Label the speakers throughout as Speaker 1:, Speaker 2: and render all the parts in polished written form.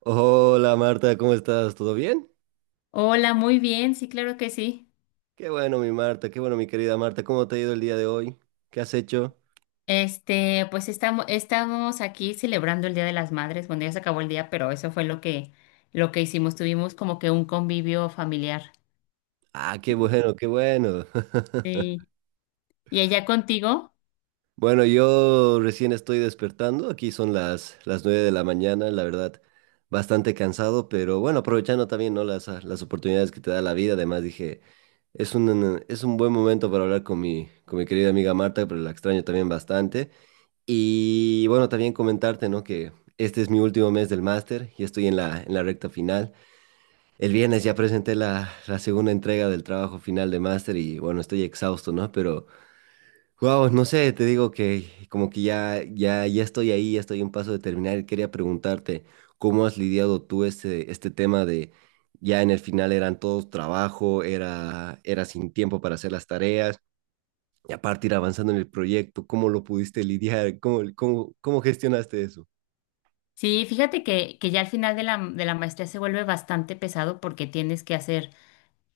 Speaker 1: Hola Marta, ¿cómo estás? ¿Todo bien?
Speaker 2: Hola, muy bien, sí, claro que sí.
Speaker 1: Qué bueno mi Marta, qué bueno mi querida Marta, ¿cómo te ha ido el día de hoy? ¿Qué has hecho?
Speaker 2: Pues estamos aquí celebrando el Día de las Madres. Bueno, ya se acabó el día, pero eso fue lo que hicimos. Tuvimos como que un convivio familiar.
Speaker 1: Ah, qué bueno, qué bueno.
Speaker 2: Sí. ¿Y ella contigo?
Speaker 1: Bueno, yo recién estoy despertando, aquí son las 9 de la mañana, la verdad, bastante cansado, pero bueno, aprovechando también, ¿no? Las, las oportunidades que te da la vida, además dije, es es un buen momento para hablar con con mi querida amiga Marta, pero la extraño también bastante. Y bueno, también comentarte, ¿no? Que este es mi último mes del máster y estoy en en la recta final. El viernes ya presenté la segunda entrega del trabajo final de máster y bueno, estoy exhausto, ¿no? Pero, wow, no sé, te digo que como que ya estoy ahí, ya estoy a un paso de terminar y quería preguntarte cómo has lidiado tú este tema de ya en el final eran todos trabajo, era sin tiempo para hacer las tareas y aparte ir avanzando en el proyecto, ¿cómo lo pudiste lidiar? ¿Cómo gestionaste eso?
Speaker 2: Sí, fíjate que ya al final de de la maestría se vuelve bastante pesado porque tienes que hacer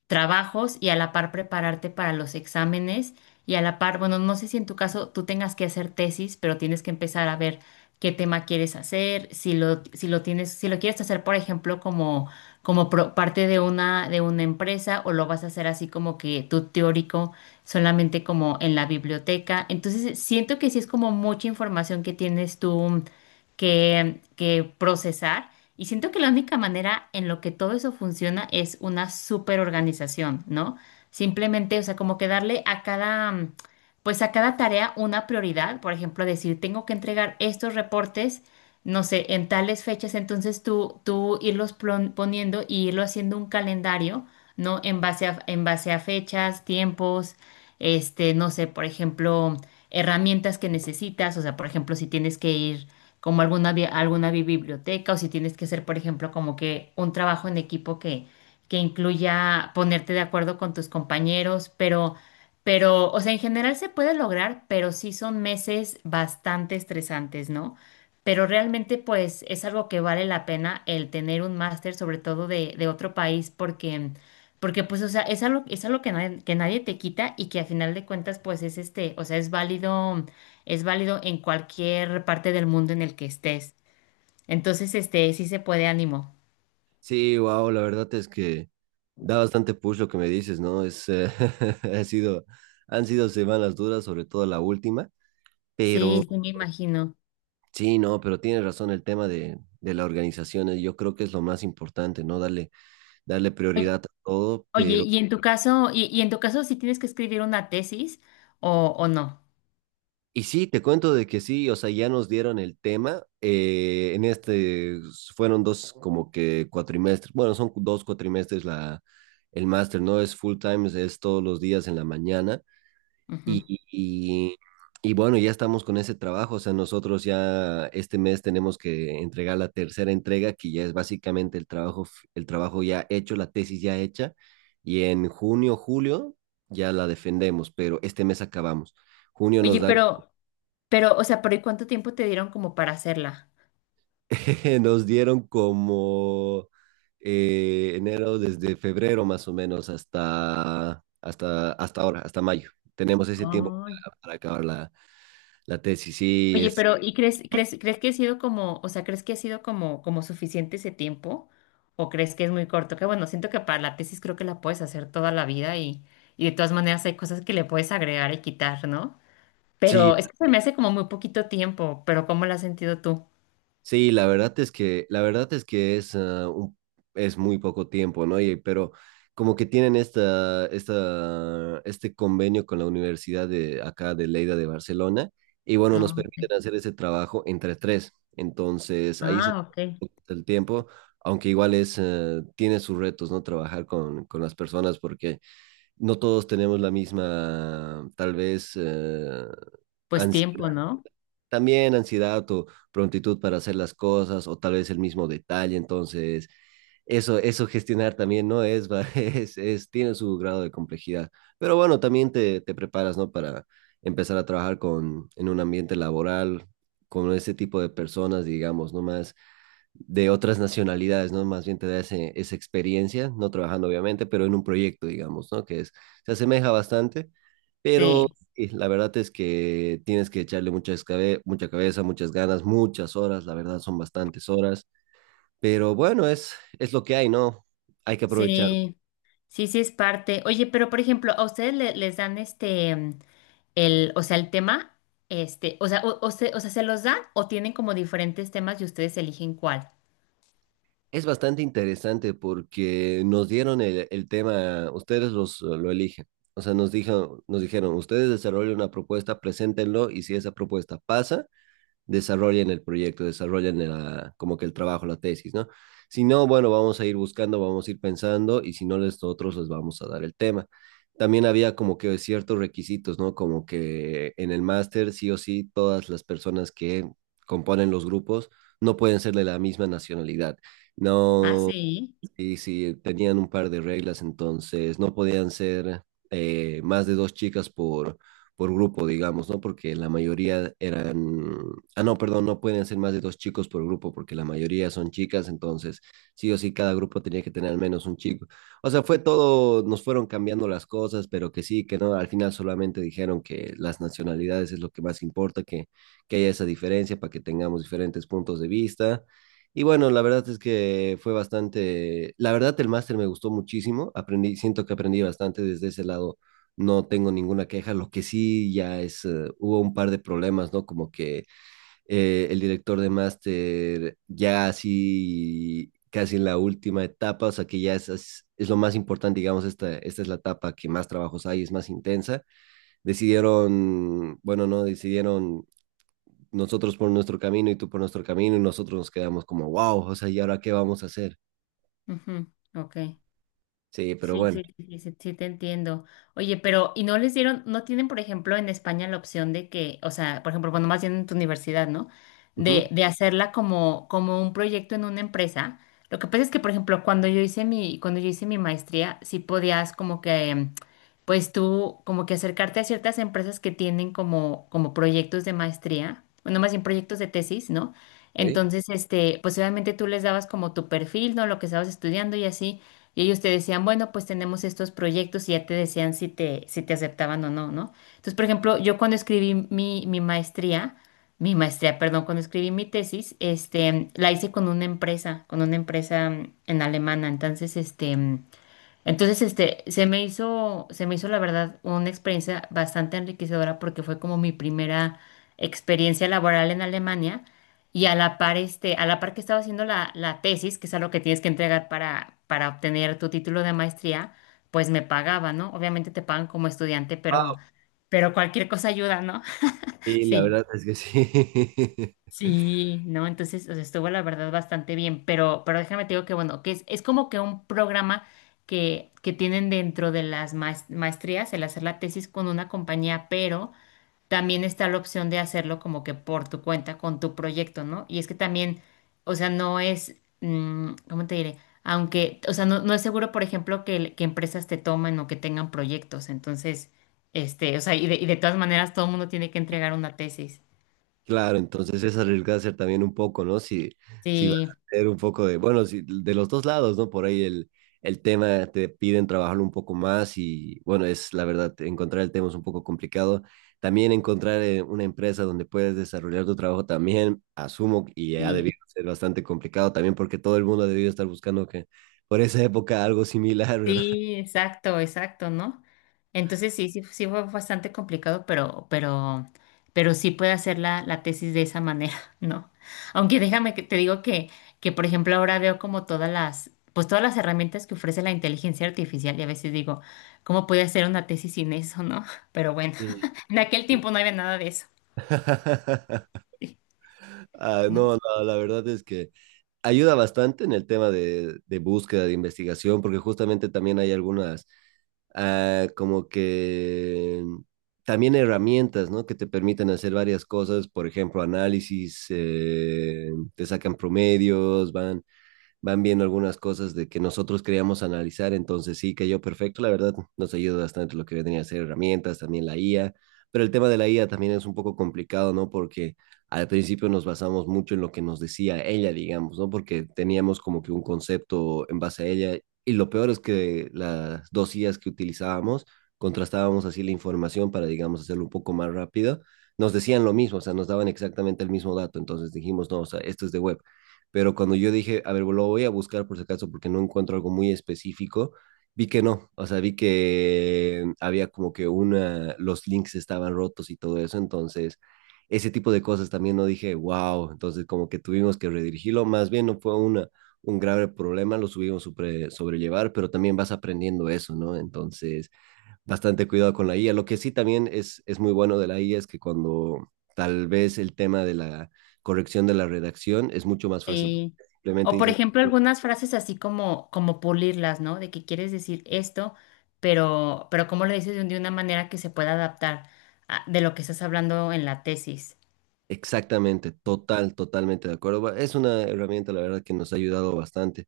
Speaker 2: trabajos y a la par prepararte para los exámenes y a la par, bueno, no sé si en tu caso tú tengas que hacer tesis, pero tienes que empezar a ver qué tema quieres hacer, si lo tienes, si lo quieres hacer, por ejemplo, como parte de de una empresa, o lo vas a hacer así como que tú teórico, solamente como en la biblioteca. Entonces, siento que sí es como mucha información que tienes tú que procesar. Y siento que la única manera en lo que todo eso funciona es una super organización, ¿no? Simplemente, o sea, como que darle a cada, pues a cada tarea una prioridad. Por ejemplo, decir, tengo que entregar estos reportes, no sé, en tales fechas. Entonces tú irlos poniendo y irlo haciendo un calendario, ¿no? En base a fechas, tiempos, este, no sé, por ejemplo, herramientas que necesitas. O sea, por ejemplo, si tienes que ir como alguna biblioteca o si tienes que hacer, por ejemplo, como que un trabajo en equipo que incluya ponerte de acuerdo con tus compañeros, pero, o sea, en general se puede lograr, pero sí son meses bastante estresantes, ¿no? Pero realmente, pues, es algo que vale la pena el tener un máster, sobre todo de otro país, porque... Porque pues, o sea, es algo que nadie te quita y que a final de cuentas, pues es este, o sea, es válido en cualquier parte del mundo en el que estés. Entonces, este, sí se puede, ánimo.
Speaker 1: Sí, wow, la verdad es que da bastante push lo que me dices, ¿no? Es, ha sido, han sido semanas duras, sobre todo la última, pero
Speaker 2: Sí, sí me imagino.
Speaker 1: sí, no, pero tienes razón el tema de la organización, yo creo que es lo más importante, ¿no? Darle, darle
Speaker 2: Oye,
Speaker 1: prioridad a todo,
Speaker 2: oye,
Speaker 1: pero
Speaker 2: y en tu caso, y en tu caso, si tienes que escribir una tesis o no.
Speaker 1: y sí, te cuento de que sí, o sea, ya nos dieron el tema. En este fueron dos como que cuatrimestres, bueno, son dos cuatrimestres la, el máster, ¿no? Es full time, es todos los días en la mañana. Y,
Speaker 2: Ujú.
Speaker 1: y, y bueno, ya estamos con ese trabajo, o sea, nosotros ya este mes tenemos que entregar la tercera entrega, que ya es básicamente el trabajo, f- el trabajo ya hecho, la tesis ya hecha. Y en junio, julio ya la defendemos, pero este mes acabamos. Junio nos
Speaker 2: Oye,
Speaker 1: dan
Speaker 2: pero, o sea, pero ¿y cuánto tiempo te dieron como para hacerla?
Speaker 1: nos dieron como enero, desde febrero más o menos hasta, hasta, hasta ahora, hasta mayo. Tenemos ese tiempo
Speaker 2: Oh.
Speaker 1: para acabar la, la tesis. Sí,
Speaker 2: Oye,
Speaker 1: es,
Speaker 2: pero ¿y crees que ha sido como, o sea, crees que ha sido como, como suficiente ese tiempo? ¿O crees que es muy corto? Que bueno, siento que para la tesis creo que la puedes hacer toda la vida y de todas maneras hay cosas que le puedes agregar y quitar, ¿no?
Speaker 1: sí,
Speaker 2: Pero es que se me hace como muy poquito tiempo, pero ¿cómo lo has sentido tú?
Speaker 1: sí, la verdad es que, la verdad es que es, un- es muy poco tiempo, ¿no? Y, pero como que tienen este convenio con la Universidad de acá de Lleida de Barcelona, y bueno, nos
Speaker 2: Ah, ok.
Speaker 1: permiten hacer ese trabajo entre tres. Entonces, ahí se
Speaker 2: Ah, ok.
Speaker 1: el tiempo, aunque igual es, tiene sus retos, ¿no? Trabajar con las personas porque no todos tenemos la misma, tal vez,
Speaker 2: Pues
Speaker 1: ansiedad
Speaker 2: tiempo, ¿no?
Speaker 1: también ansiedad o prontitud para hacer las cosas o tal vez el mismo detalle. Entonces, eso gestionar también no es, va, es- tiene su grado de complejidad. Pero bueno, también te preparas, ¿no? Para empezar a trabajar con, en un ambiente laboral, con ese tipo de personas, digamos, no más de otras nacionalidades, ¿no? Más bien te da ese- esa experiencia, no trabajando obviamente, pero en un proyecto, digamos, ¿no? Que es, se asemeja bastante, pero
Speaker 2: Sí,
Speaker 1: sí, la verdad es que tienes que echarle mucha, escabe- mucha cabeza, muchas ganas, muchas horas, la verdad son bastantes horas, pero bueno, es lo que hay, ¿no? Hay que aprovechar.
Speaker 2: sí. Sí, sí es parte. Oye, pero por ejemplo, a ustedes les dan este, mm, o sea, el tema, este, o se, o sea, ¿se los dan o tienen como diferentes temas y ustedes eligen cuál?
Speaker 1: Es bastante interesante porque nos dieron el tema, ustedes los, lo eligen. O sea, nos dijo, nos dijeron, ustedes desarrollen una propuesta, preséntenlo y si esa propuesta pasa, desarrollen el proyecto, desarrollen la, como que el trabajo, la tesis, ¿no? Si no, bueno, vamos a ir buscando, vamos a ir pensando y si no, nosotros les vamos a dar el tema. También había como que ciertos requisitos, ¿no? Como que en el máster, sí o sí, todas las personas que componen los grupos no pueden ser de la misma nacionalidad.
Speaker 2: Ah,
Speaker 1: No,
Speaker 2: sí.
Speaker 1: sí, sí, tenían un par de reglas, entonces no podían ser más de dos chicas por grupo, digamos, ¿no? Porque la mayoría eran... Ah, no, perdón, no pueden ser más de dos chicos por grupo, porque la mayoría son chicas, entonces sí o sí cada grupo tenía que tener al menos un chico. O sea, fue todo, nos fueron cambiando las cosas, pero que sí, que no, al final solamente dijeron que las nacionalidades es lo que más importa, que haya esa diferencia para que tengamos diferentes puntos de vista y bueno, la verdad es que fue bastante, la verdad el máster me gustó muchísimo, aprendí, siento que aprendí bastante desde ese lado, no tengo ninguna queja, lo que sí ya es, hubo un par de problemas, ¿no? Como que el director de máster ya así, casi en la última etapa, o sea que ya es, es lo más importante, digamos, esta es la etapa que más trabajos hay, es más intensa, decidieron, bueno, no, decidieron nosotros por nuestro camino y tú por nuestro camino y nosotros nos quedamos como, wow, o sea, ¿y ahora qué vamos a hacer?
Speaker 2: Ujú. Ok.
Speaker 1: Sí, pero
Speaker 2: Sí,
Speaker 1: bueno.
Speaker 2: sí, sí, sí, sí, sí te entiendo. Oye, pero, ¿y no les dieron, no tienen, por ejemplo, en España la opción de que, o sea, por ejemplo, cuando más bien en tu universidad, ¿no?
Speaker 1: Ujú,
Speaker 2: De hacerla como un proyecto en una empresa. Lo que pasa es que, por ejemplo, cuando yo hice mi maestría, sí podías como que, mm, pues tú, como que acercarte a ciertas empresas que tienen como proyectos de maestría, bueno, más bien proyectos de tesis, ¿no?
Speaker 1: ok.
Speaker 2: Entonces, este, pues obviamente tú les dabas como tu perfil, ¿no? Lo que estabas estudiando y así. Y ellos te decían, bueno, pues tenemos estos proyectos y ya te decían si te aceptaban o no, ¿no? Entonces, por ejemplo, yo cuando escribí mi, mi maestría, perdón, cuando escribí mi tesis, este, la hice con una con una empresa en alemana. Entonces, este, se me hizo la verdad una experiencia bastante enriquecedora porque fue como mi primera experiencia laboral en Alemania y a la par que estaba haciendo la tesis, que es algo que tienes que entregar para obtener tu título de maestría, pues me pagaba, ¿no? Obviamente te pagan como estudiante,
Speaker 1: Wao.
Speaker 2: pero cualquier cosa ayuda, ¿no?
Speaker 1: Y la
Speaker 2: Sí.
Speaker 1: verdad es que sí.
Speaker 2: Sí, no, entonces, o sea, estuvo la verdad bastante bien, pero déjame te digo que bueno, que es como que un programa que tienen dentro de las maestrías, el hacer la tesis con una compañía, pero también está la opción de hacerlo como que por tu cuenta, con tu proyecto, ¿no? Y es que también, o sea, no es, mm, ¿cómo te diré? Aunque, o sea, no, no es seguro, por ejemplo, que empresas te tomen o que tengan proyectos, entonces, este, o sea, y de todas maneras todo el mundo tiene que entregar una tesis.
Speaker 1: Claro, entonces es arriesgarse también un poco, ¿no? Si, si vas
Speaker 2: Sí,
Speaker 1: a hacer un poco de, bueno, si, de los dos lados, ¿no? Por ahí el tema te piden trabajarlo un poco más y, bueno, es la verdad, encontrar el tema es un poco complicado. También encontrar una empresa donde puedes desarrollar tu trabajo también, asumo, y ha
Speaker 2: sí.
Speaker 1: debido ser bastante complicado también porque todo el mundo ha debido estar buscando que por esa época algo similar, ¿verdad?
Speaker 2: Sí, exacto, exacto, ¿no? Entonces sí fue bastante complicado, pero sí puede hacer la tesis de esa manera, ¿no? Aunque déjame que te digo que, por ejemplo, ahora veo como todas las, pues todas las herramientas que ofrece la inteligencia artificial y a veces digo, ¿cómo puede hacer una tesis sin eso, no? Pero bueno,
Speaker 1: Y-
Speaker 2: en aquel tiempo no había nada de eso,
Speaker 1: ah,
Speaker 2: ¿no?
Speaker 1: no, no, la verdad es que... ayuda bastante en el tema de búsqueda, de investigación, porque justamente también hay algunas, como que también herramientas, ¿no? Que te permiten hacer varias cosas, por ejemplo, análisis, te sacan promedios, van van viendo algunas cosas de que nosotros queríamos analizar, entonces sí cayó perfecto, la verdad nos ayuda bastante lo que venía a ser herramientas, también la IA, pero el tema de la IA también es un poco complicado, ¿no? Porque al principio nos basamos mucho en lo que nos decía ella, digamos, ¿no? Porque teníamos como que un concepto en base a ella y lo peor es que las dos IAs que utilizábamos, contrastábamos así la información para, digamos, hacerlo un poco más rápido, nos decían lo mismo, o sea, nos daban exactamente el mismo dato, entonces dijimos, no, o sea, esto es de web, pero cuando yo dije, a ver, lo voy a buscar por si acaso porque no encuentro algo muy específico, vi que no, o sea, vi que había como que una, los links estaban rotos y todo eso, entonces ese tipo de cosas también no dije, wow, entonces como que tuvimos que redirigirlo, más bien no fue una, un grave problema, lo subimos sobre, sobrellevar, pero también vas aprendiendo eso, ¿no? Entonces bastante cuidado con la IA. Lo que sí también es muy bueno de la IA es que cuando tal vez el tema de la corrección de la redacción es mucho más fácil.
Speaker 2: Sí.
Speaker 1: Simplemente
Speaker 2: O por
Speaker 1: dices
Speaker 2: ejemplo, algunas frases así como, como pulirlas, ¿no? De que quieres decir esto, pero cómo lo dices de una manera que se pueda adaptar de lo que estás hablando en la tesis.
Speaker 1: exactamente, total, totalmente de acuerdo. Bueno, es una herramienta, la verdad, que nos ha ayudado bastante.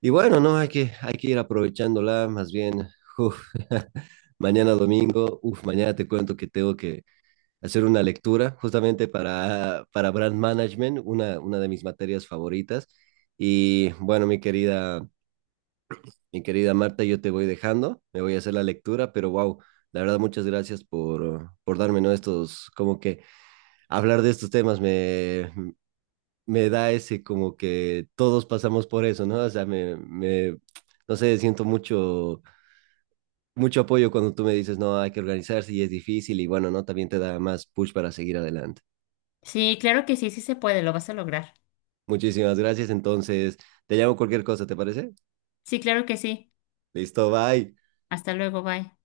Speaker 1: Y bueno, no, hay que ir aprovechándola, más bien. Uf, mañana domingo, uf, mañana te cuento que tengo que hacer una lectura justamente para Brand Management, una de mis materias favoritas. Y bueno, mi querida mi querida Marta, yo te voy dejando, me voy a hacer la lectura, pero wow, la verdad muchas gracias por darme, ¿no? Estos, como que hablar de estos temas me, me da ese como que todos pasamos por eso, ¿no? O sea, me, no sé, siento mucho, mucho apoyo cuando tú me dices, no, hay que organizarse y es difícil y bueno, ¿no? También te da más push para seguir adelante.
Speaker 2: Sí, claro que sí, sí se puede, lo vas a lograr.
Speaker 1: Muchísimas gracias, entonces te llamo cualquier cosa, ¿te parece?
Speaker 2: Sí, claro que sí.
Speaker 1: Listo, bye.
Speaker 2: Hasta luego, bye.